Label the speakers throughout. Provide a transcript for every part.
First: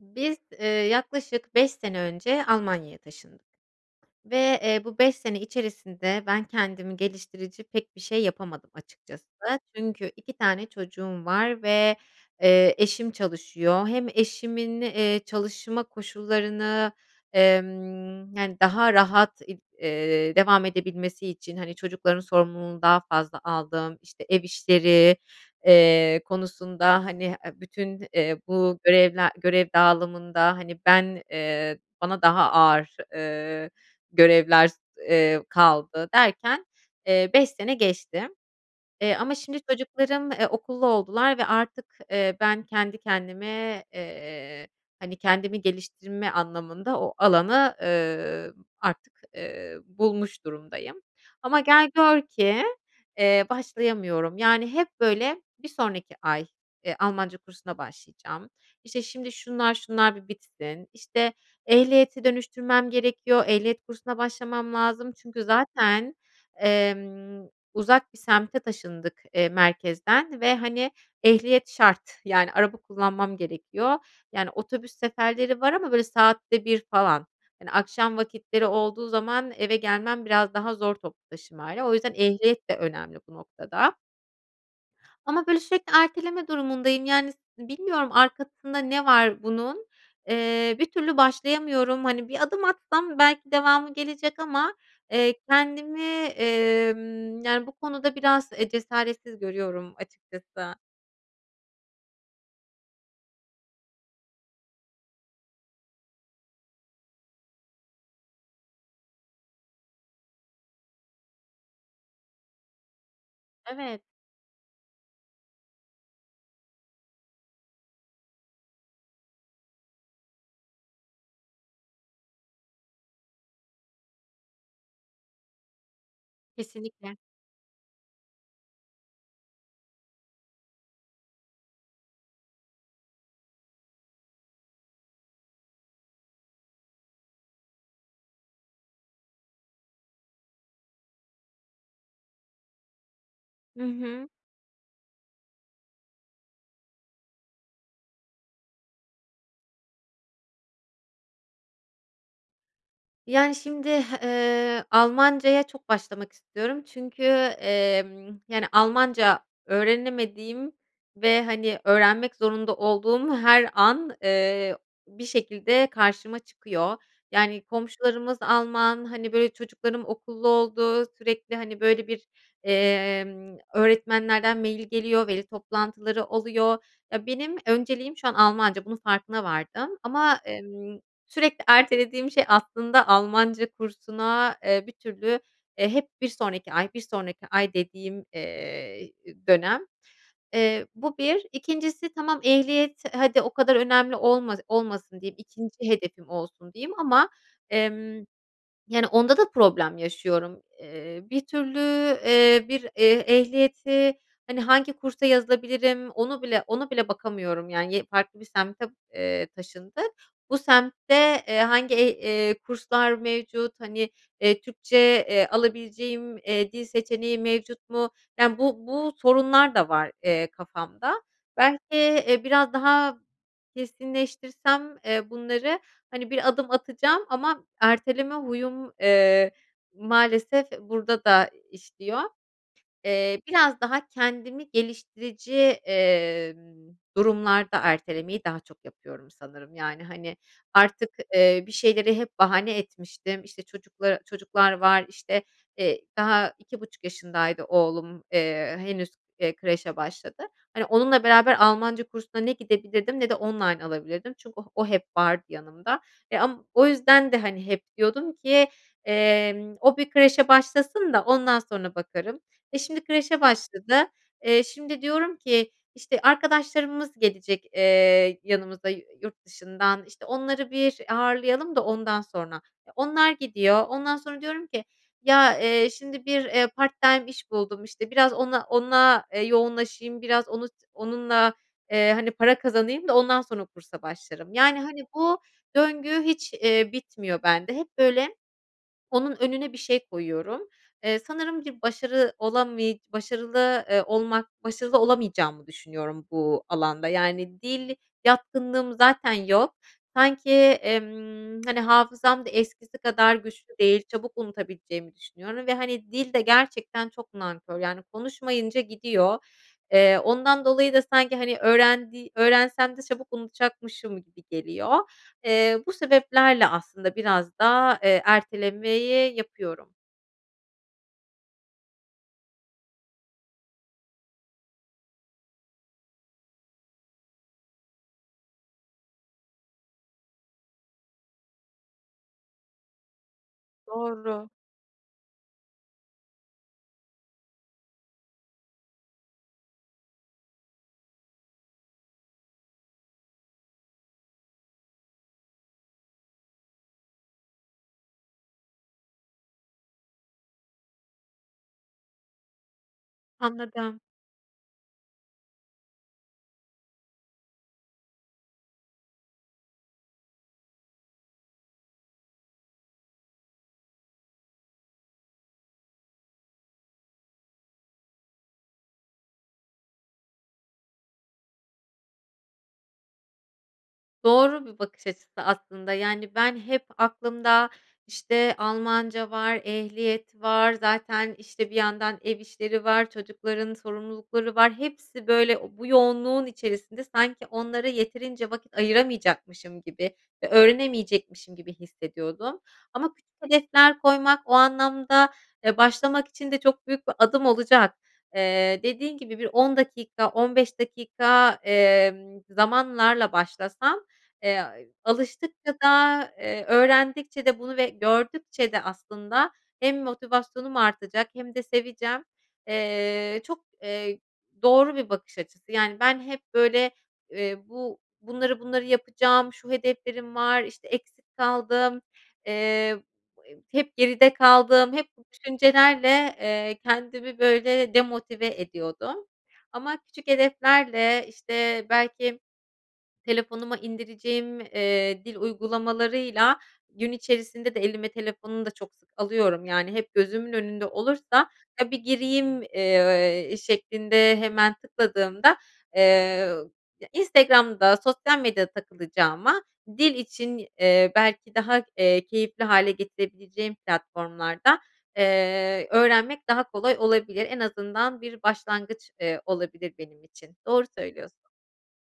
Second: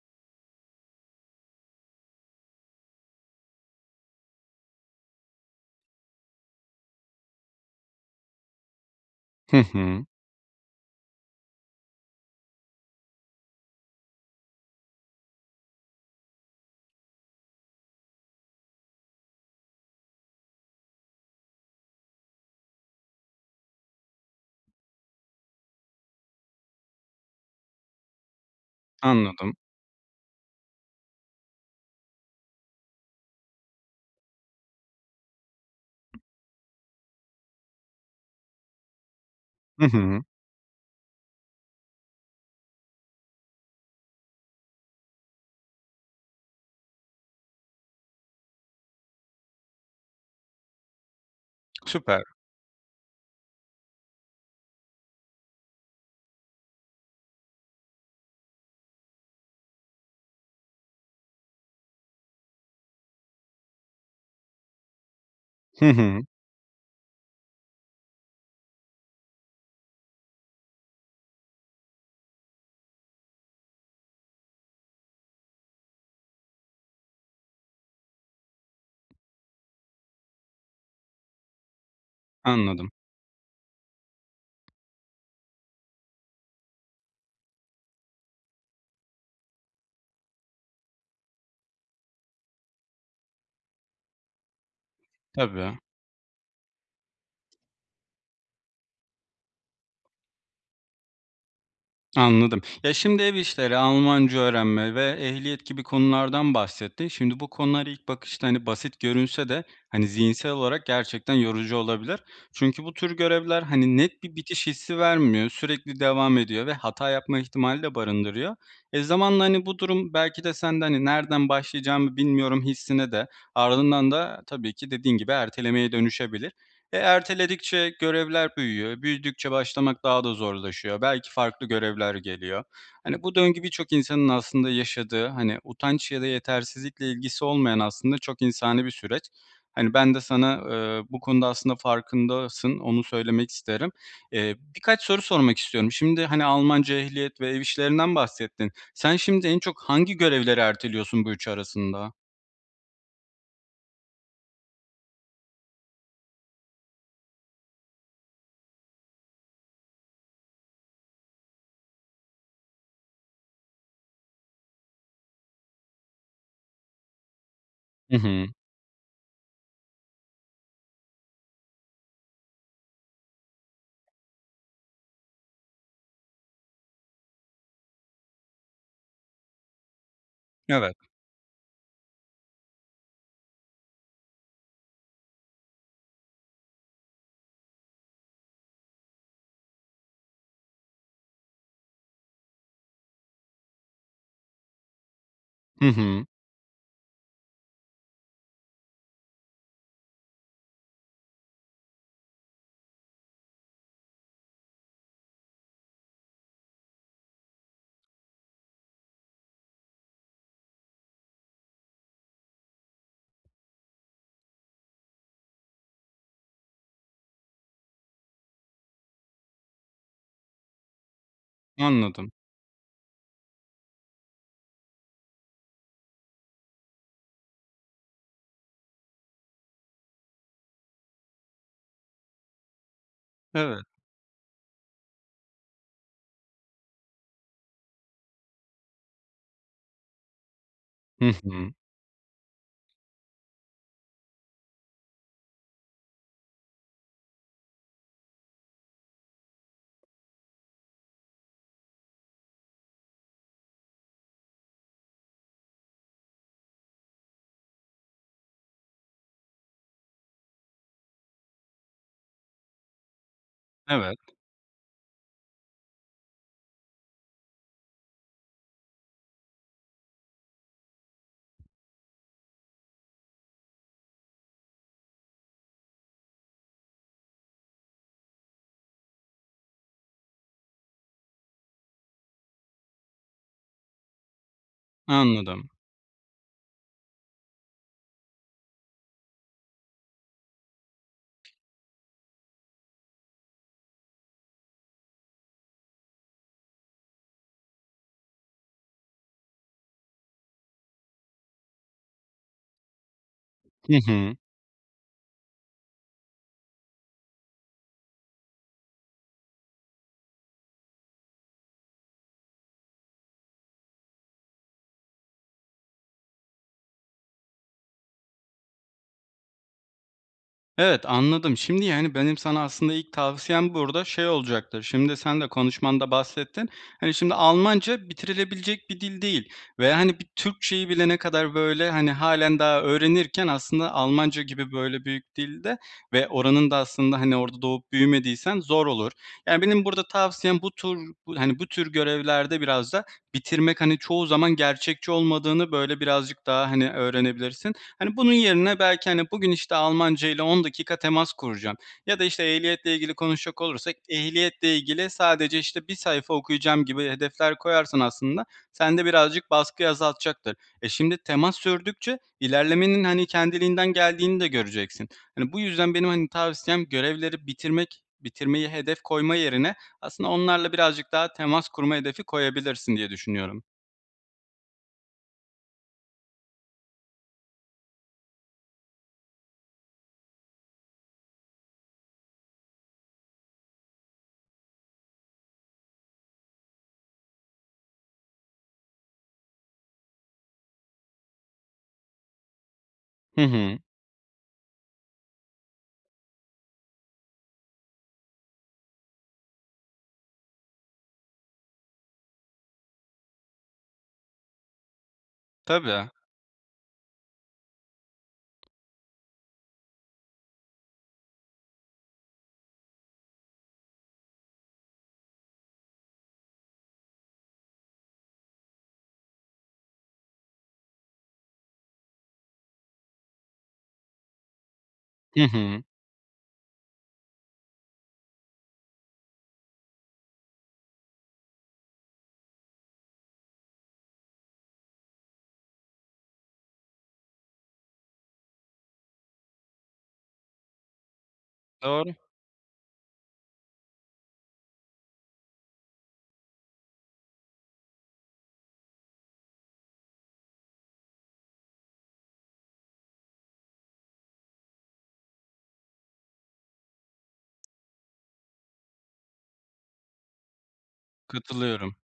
Speaker 1: Biz, eee, yaklaşık 5 sene önce Almanya'ya taşındık ve, eee, bu 5 sene içerisinde ben kendimi geliştirici pek bir şey yapamadım açıkçası.
Speaker 2: Hı hı.
Speaker 1: Çünkü 2 tane çocuğum var ve, eee, eşim çalışıyor. Hem eşimin, eee, çalışma koşullarını, emm, yani, daha rahat ib eee, devam edebilmesi için, hani, çocukların sorumluluğunu daha fazla aldım. İşte, ev işleri, eee, konusunda, hani, eee, bütün, eee, bu görevler
Speaker 2: Anladım.
Speaker 1: görev dağılımında, hani, ben, eee, bana daha ağır, eee, görevler, eee, kaldı. Derken, eee, 5 sene geçti, eee, ama şimdi
Speaker 2: Hı hı.
Speaker 1: çocuklarım, eee, okullu oldular ve artık, eee, ben kendi kendime, eee, hani, kendimi geliştirme anlamında o alanı, ııı, artık, eee, bulmuş durumdayım. Ama gel gör
Speaker 2: Süper.
Speaker 1: ki, eee, başlayamıyorum, yani hep böyle bir sonraki ay, eee, Almanca kursuna başlayacağım, işte, şimdi şunlar, şunlar bir bitsin, işte, ehliyeti dönüştürmem gerekiyor, ehliyet kursuna başlamam lazım çünkü
Speaker 2: Hı
Speaker 1: zaten,
Speaker 2: hı.
Speaker 1: emm, uzak bir semte taşındık, eee, merkezden ve, hani, ehliyet şart, yani, araba kullanmam gerekiyor, yani, otobüs seferleri var ama böyle saatte 1 falan. Hani, akşam vakitleri olduğu zaman eve gelmem biraz daha zor toplu taşımayla, o yüzden ehliyet de
Speaker 2: Anladım.
Speaker 1: önemli bu noktada. Ama böyle sürekli erteleme durumundayım, yani, s bilmiyorum arkasında ne var bunun, eee, bir türlü başlayamıyorum, hani, bir adım atsam belki devamı gelecek ama, eee,
Speaker 2: Tabii.
Speaker 1: kendimi, emm, yani, bu konuda biraz, eee, cesaretsiz görüyorum açıkçası.
Speaker 2: Anladım, ya, şimdi ev işleri, Almanca öğrenme ve ehliyet gibi konulardan bahsettin. Şimdi, bu konular ilk bakışta, hani, basit görünse de, hani, zihinsel olarak gerçekten yorucu olabilir. Çünkü bu tür görevler, hani,
Speaker 1: Evet.
Speaker 2: net bir bitiş hissi vermiyor, sürekli devam ediyor ve hata yapma ihtimali de barındırıyor. Eee, zamanla, hani, bu durum belki de sen de, hani, "nereden başlayacağımı bilmiyorum." hissine de, ardından da tabii ki dediğin gibi ertelemeye dönüşebilir. Eee,
Speaker 1: Kesinlikle.
Speaker 2: erteledikçe görevler büyüyor, büyüdükçe başlamak daha da zorlaşıyor. Belki farklı görevler geliyor. Hani, bu döngü birçok insanın aslında yaşadığı, hani, utanç ya da yetersizlikle ilgisi olmayan aslında çok insani bir süreç. Hani, ben de sana, ııı, bu konuda aslında farkındasın, onu söylemek
Speaker 1: Hı
Speaker 2: isterim.
Speaker 1: hı.
Speaker 2: İii, birkaç soru sormak istiyorum. Şimdi, hani, Almanca, ehliyet ve ev işlerinden bahsettin. Sen şimdi en çok hangi görevleri erteliyorsun bu üçü arasında?
Speaker 1: Yani, şimdi, ııı, Almancaya çok başlamak istiyorum çünkü, emm, yani, Almanca öğrenemediğim ve, hani, öğrenmek zorunda olduğum her an, eee, bir şekilde karşıma çıkıyor. Yani,
Speaker 2: Hı
Speaker 1: komşularımız
Speaker 2: hı.
Speaker 1: Alman, hani, böyle, çocuklarım okullu oldu, sürekli, hani, böyle, bir, emm, öğretmenlerden mail geliyor, veli toplantıları oluyor, ya, benim önceliğim şu an Almanca, bunun farkına vardım. Ama,
Speaker 2: Evet.
Speaker 1: emm, sürekli ertelediğim şey aslında Almanca kursuna, eee, bir türlü, eee, hep bir sonraki ay, bir sonraki ay dediğim, eee, dönem, eee, bu 1. 2'ncisi tamam ehliyet hadi o kadar önemli olma olmasın diyeyim,
Speaker 2: Hı
Speaker 1: 2'nci
Speaker 2: hı.
Speaker 1: hedefim olsun diyeyim ama, emm, yani, onda da problem yaşıyorum. Eee, bir türlü, eee, bir eh ehliyeti, hani, hangi kursa yazılabilirim onu bile ona bile bakamıyorum, yani, ye farklı bir semte, eee, taşındık. Bu semtte, eee, hangi eh eee, kurslar mevcut, hani, eee, Türkçe, eee, alabileceğim, eee, dil seçeneği mevcut mu, yani, bu bu sorunlar da var, eee, kafamda. Belki,
Speaker 2: Anladım.
Speaker 1: eee, biraz daha kesinleştirsem, eee, bunları, hani, bir adım atacağım ama erteleme huyum, eee, maalesef burada da işliyor. Eee, biraz
Speaker 2: Evet.
Speaker 1: daha kendimi geliştirici, eee, durumlarda ertelemeyi daha çok yapıyorum sanırım, yani, hani, artık,
Speaker 2: Hı
Speaker 1: eee, bir
Speaker 2: hı.
Speaker 1: şeyleri hep bahane etmiştim. İşte, çocukla çocuklar var, işte, eee, daha 2,5 yaşındaydı oğlum, eee, henüz, eee, kreşe başladı. Hani, onunla beraber Almanca kursuna ne gidebilirdim ne de online alabilirdim çünkü o o hep vardı yanımda. Eee, am o yüzden de, hani, hep diyordum ki, emm, o bir kreşe başlasın da ondan sonra bakarım. E, şimdi kreşe başladı.
Speaker 2: Evet.
Speaker 1: Eee, şimdi, diyorum ki, işte, arkadaşlarımız gelecek, eee, yanımıza yu yurt dışından, işte, onları bir ağırlayalım da ondan sonra. Eee, onlar gidiyor, ondan sonra diyorum ki, ya, eee, şimdi, bir, eee, part-time iş buldum, işte, biraz ona ona, eee, yoğunlaşayım, biraz onu onunla, eee, hani, para kazanayım da ondan sonra kursa başlarım. Yani, hani, bu
Speaker 2: Anladım.
Speaker 1: döngü hiç, eee, bitmiyor bende. Hep böyle onun önüne bir şey koyuyorum. Eee, sanırım ki başarı olamıy başarılı, eee, olmak başarılı olamayacağımı düşünüyorum bu alanda. Yani, dil yatkınlığım zaten yok. Sanki, emm, hani, hafızam da eskisi kadar güçlü
Speaker 2: Hı
Speaker 1: değil, çabuk
Speaker 2: hı.
Speaker 1: unutabileceğimi düşünüyorum ve, hani, dil de gerçekten çok nankör. Yani, konuşmayınca gidiyor. Eee, ondan dolayı da sanki, hani, öğrendi öğrensem de çabuk unutacakmışım gibi geliyor. Eee, bu sebeplerle aslında biraz da, eee, ertelemeyi yapıyorum.
Speaker 2: Evet anladım. Şimdi, yani, benim sana aslında ilk tavsiyem burada şey olacaktır. Şimdi, sen de konuşmanda bahsettin. Hani, şimdi, Almanca bitirilebilecek bir dil değil ve, hani, bir Türkçe'yi bile ne kadar böyle, hani, hâlen daha öğrenirken aslında Almanca
Speaker 1: Doğru.
Speaker 2: gibi, böyle, büyük dilde ve oranın da aslında, hani, orada doğup büyümediysen zor olur. Yani, benim burada tavsiyem bu tur, hani, bu tür görevlerde biraz da bitirmek, hani, çoğu zaman gerçekçi olmadığını, böyle, birazcık daha, hani, öğrenebilirsin. Hani, bunun yerine, belki, hani, bugün, işte, Almanca ile 10 dakika temas kuracağım ya da, işte, ehliyetle ilgili konuşacak olursak,
Speaker 1: Anladım.
Speaker 2: ehliyetle ilgili sadece, işte, bir sayfa okuyacağım gibi hedefler koyarsan aslında sende birazcık baskıyı azaltacaktır. Eee, şimdi temas sürdükçe ilerlemenin, hani, kendiliğinden geldiğini de göreceksin. Hani, bu yüzden benim, hani, tavsiyem görevleri bitirmek, bitirmeyi hedef koyma yerine aslında onlarla birazcık daha temas kurma hedefi koyabilirsin diye düşünüyorum.
Speaker 1: Doğru bir bakış açısı aslında, yani, ben hep aklımda, işte, Almanca var, ehliyet var, zaten, işte, bir yandan ev işleri var, çocukların sorumlulukları var, hepsi, böyle, bu yoğunluğun içerisinde sanki onlara yeterince vakit ayıramayacakmışım gibi ve öğrenemeyecekmişim gibi hissediyordum. Ama küçük
Speaker 2: Hı hı.
Speaker 1: hedefler koymak o anlamda, eee, başlamak için de çok büyük bir adım olacak. Eee, dediğin gibi bir 10 dakika 15 dakika, emm, zamanlarla başlasam, eee, alıştıkça
Speaker 2: Tabii.
Speaker 1: da, eee, öğrendikçe de bunu ve gördükçe de aslında hem motivasyonum artacak hem de seveceğim. Eee, çok, eee, doğru bir bakış açısı. Yani, ben hep, böyle, eee, bu bunları, bunları yapacağım, şu hedeflerim var, işte, eksik kaldım, eee, he hep geride kaldım, hep bu
Speaker 2: Hı hı.
Speaker 1: düşüncelerle, eee, kendimi, böyle, demotive ediyordum ama küçük hedeflerle, işte, belki telefonuma indireceğim, eee, dil uygulamalarıyla gün içerisinde de elime telefonunu da çok sık alıyorum. Yani, hep gözümün önünde olursa, "ya, bir
Speaker 2: Doğru.
Speaker 1: gireyim," eee, şeklinde hemen tıkladığımda, eee, ya Instagram'da sosyal medyada takılacağıma dil için, eee, belki daha, eee, keyifli hâle getirebileceğim platformlarda, eee, öğrenmek daha kolay olabilir. En azından bir başlangıç, eee, olabilir benim için, doğru söylüyorsun.
Speaker 2: Katılıyorum.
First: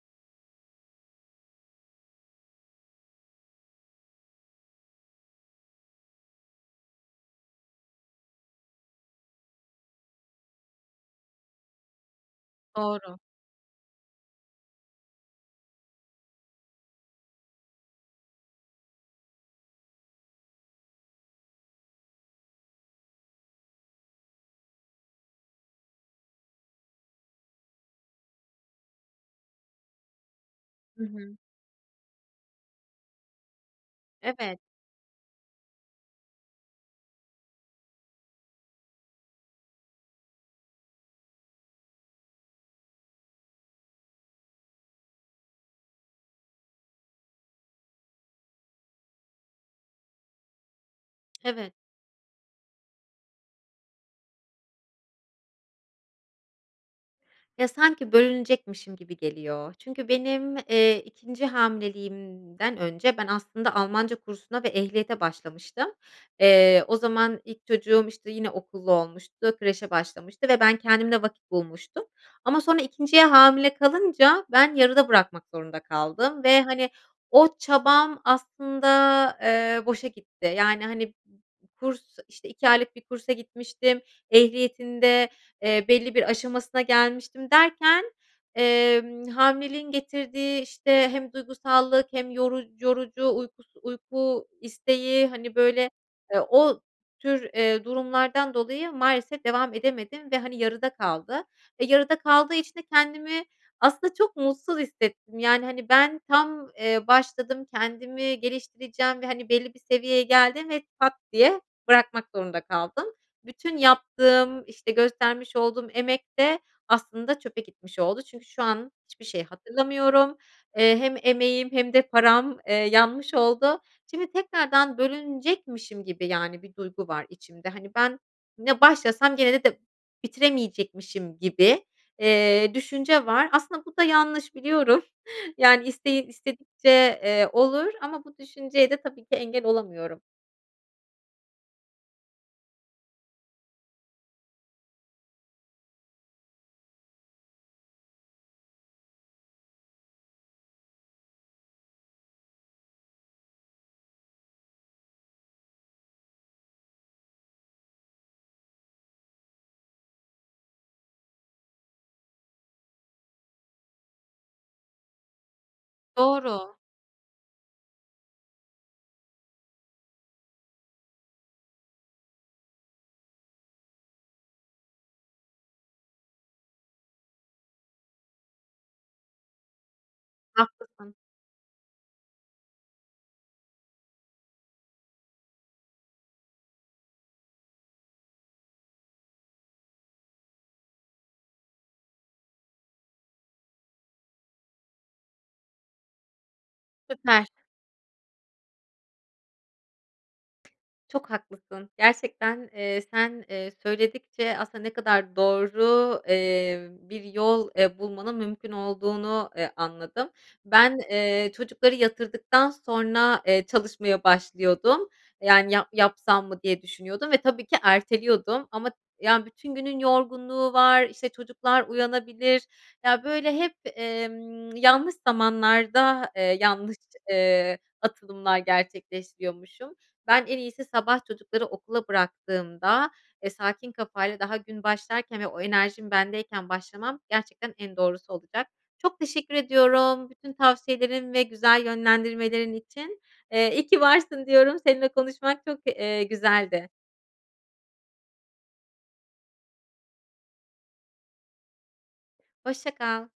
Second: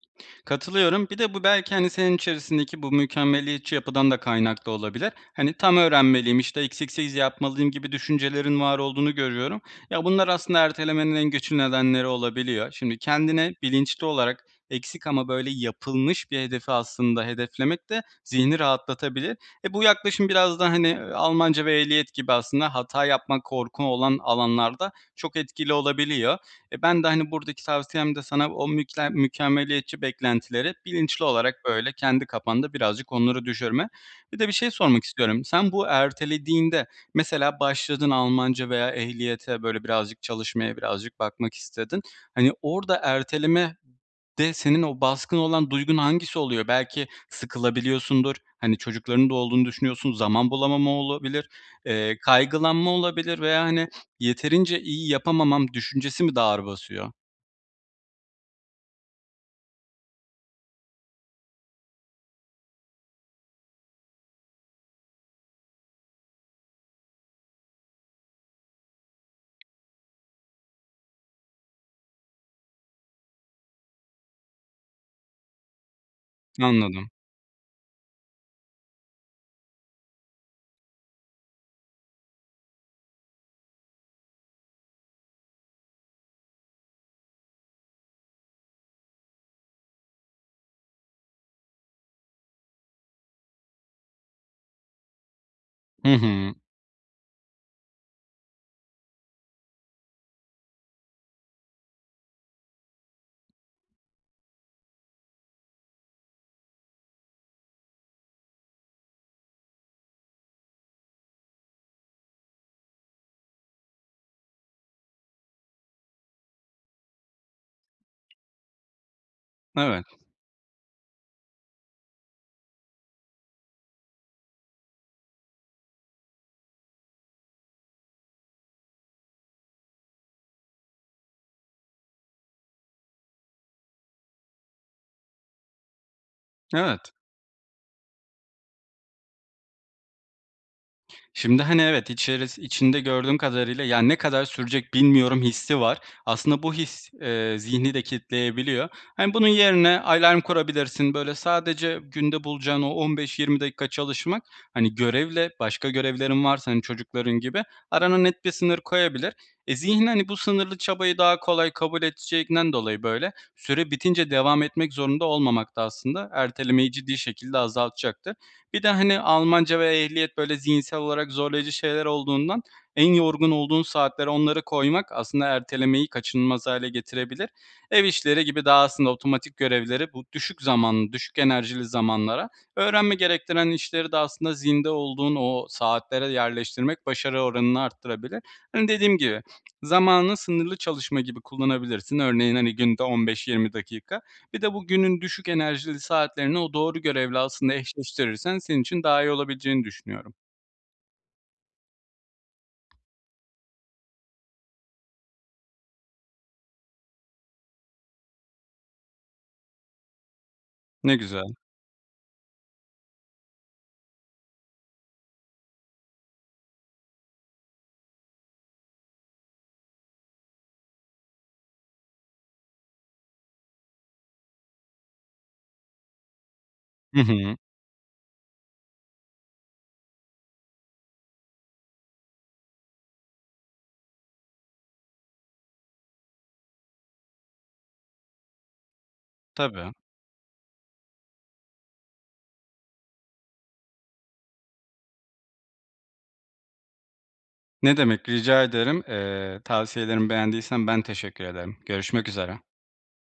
Speaker 2: Katılıyorum, bir de bu belki, hani, senin içerisindeki bu mükemmeliyetçi yapıdan da kaynaklı olabilir. Hani, tam öğrenmeliyim, işte, eksiksiz yapmalıyım gibi düşüncelerin var olduğunu görüyorum. Ya, bunlar aslında ertelemenin en güçlü nedenleri olabiliyor. Şimdi,
Speaker 1: Doğru.
Speaker 2: kendine bilinçli olarak eksik ama böyle yapılmış bir hedefi aslında hedeflemek de zihni rahatlatabilir. E, bu yaklaşım biraz da, hani, Almanca ve ehliyet gibi aslında hata yapma, korku olan alanlarda çok etkili olabiliyor. Eee, ben de, hani, buradaki tavsiyem de sana o mükle mükemmeliyetçi beklentileri
Speaker 1: Hı
Speaker 2: bilinçli
Speaker 1: hı.
Speaker 2: olarak, böyle, kendi kafanda birazcık onları düşürme. Bir de bir
Speaker 1: Evet.
Speaker 2: şey sormak istiyorum. Sen bu ertelediğinde, mesela başladın Almanca veya ehliyete, böyle, birazcık çalışmaya birazcık bakmak istedin. Hani, orada erteleme de senin o baskın olan duygun hangisi oluyor? Belki sıkılabiliyorsundur, hani, çocuklarının da olduğunu düşünüyorsun, zaman bulamama olabilir,
Speaker 1: Evet.
Speaker 2: eee, kaygılanma olabilir veya, hani, yeterince iyi yapamamam düşüncesi mi daha ağır basıyor?
Speaker 1: Ya, sanki bölünecekmişim gibi geliyor. Çünkü benim, eee, 2'nci hamileliğimden önce ben aslında Almanca kursuna ve ehliyete başlamıştım. Eee, o zaman ilk çocuğum, işte, yeni okullu olmuştu, kreşe başlamıştı ve ben kendimle vakit bulmuştum ama sonra 2'nciye hamile kalınca ben yarıda bırakmak zorunda kaldım ve, hani,
Speaker 2: Anladım.
Speaker 1: o çabam aslında, eee, boşa gitti. Yani, hani, b b kurs, işte, 2 aylık bir kursa gitmiştim, ehliyetin de, eee, belli bir aşamasına gelmiştim derken, emm, hamileliğin getirdiği, işte, hem duygusallık hem yoruc yorucu uykus uyku isteği, hani, böyle,
Speaker 2: Hı
Speaker 1: eee,
Speaker 2: hı.
Speaker 1: o tür, eee, durumlardan dolayı maalesef devam edemedim ve, hani, yarıda kaldı. Eee, yarıda kaldığı için de kendimi aslında çok mutsuz hissettim. Yani, hani, ben tam, eee, başladım, kendimi geliştireceğim ve, hani, belli bir seviyeye geldim ve pat diye bırakmak zorunda kaldım. Bütün yaptığım, işte, göstermiş olduğum emek de aslında çöpe gitmiş oldu çünkü şu an hiçbir şey
Speaker 2: Evet.
Speaker 1: hatırlamıyorum. Eee, hem emeğim hem de param, eee, yanmış oldu. Şimdi tekrardan bölünecekmişim gibi, yani, bir duygu var içimde. Hani, ben ne başlasam gene de bitiremeyecekmişim gibi, eee, düşünce var. Aslında bu da yanlış biliyorum. Yani, isteği
Speaker 2: Evet.
Speaker 1: istedikçe, eee, olur ama bu düşünceye de tabii ki engel olamıyorum.
Speaker 2: Şimdi, hani, evet içerisi içinde gördüğüm kadarıyla, yani, ne kadar sürecek bilmiyorum hissi var. Aslında bu his, eee, zihni de kilitleyebiliyor. Hani, bunun yerine alarm kurabilirsin, böyle, sadece günde bulacağın o 15-20 dakika çalışmak, hani, görevle başka görevlerin varsa, hani, çocukların gibi arana net bir sınır koyabilir. Eee, zihin, hani, bu sınırlı çabayı daha kolay kabul edeceğinden dolayı, böyle, süre bitince devam etmek zorunda olmamak da aslında
Speaker 1: Doğru.
Speaker 2: ertelemeyi ciddi şekilde azaltacaktır. Bir de, hani, Almanca ve ehliyet, böyle, zihinsel olarak zorlayıcı şeyler olduğundan en yorgun olduğun saatler onları koymak aslında ertelemeyi kaçınılmaz hâle getirebilir. Ev işleri gibi daha aslında otomatik görevleri bu düşük zamanlı,
Speaker 1: Haklısın.
Speaker 2: düşük enerjili zamanlara, öğrenme gerektiren işleri de aslında zinde olduğun o saatlere yerleştirmek başarı oranını arttırabilir. Hani, dediğim gibi zamanı sınırlı çalışma gibi kullanabilirsin. Örneğin, hani, günde 15-20 dakika birde bu günün düşük enerjili saatlerini o doğru görevle
Speaker 1: Süper.
Speaker 2: aslında eşleştirirsen senin için daha iyi olabileceğini düşünüyorum.
Speaker 1: Çok haklısın. Gerçekten, eee, sen, eee, söyledikçe aslında ne kadar doğru, eee, bir yol, eee, bulmanın mümkün olduğunu, eee, anladım. Ben,
Speaker 2: Ne
Speaker 1: eee,
Speaker 2: güzel.
Speaker 1: çocukları yatırdıktan sonra, eee, çalışmaya başlıyordum. Yani, yap yapsam mı diye düşünüyordum ve tabii ki erteliyordum. Ama, yani, bütün günün yorgunluğu var, işte, çocuklar uyanabilir. Ya, böyle, hep, emm, yanlış zamanlarda, eee, yanlış,
Speaker 2: Hı hı.
Speaker 1: eee, atılımlar gerçekleştiriyormuşum. Ben en iyisi sabah çocukları okula bıraktığımda, eee, sakin kafayla, daha gün başlarken ve o enerjim bendeyken başlamam gerçekten en doğrusu olacak. Çok teşekkür
Speaker 2: Tabii.
Speaker 1: ediyorum bütün tavsiyelerin ve güzel yönlendirmelerin için. Eee, iyi ki varsın diyorum, seninle konuşmak çok, eee, güzeldi.
Speaker 2: Ne demek rica ederim. Eee, tavsiyelerimi beğendiysen ben teşekkür ederim. Görüşmek üzere.
Speaker 1: Hoşça kal.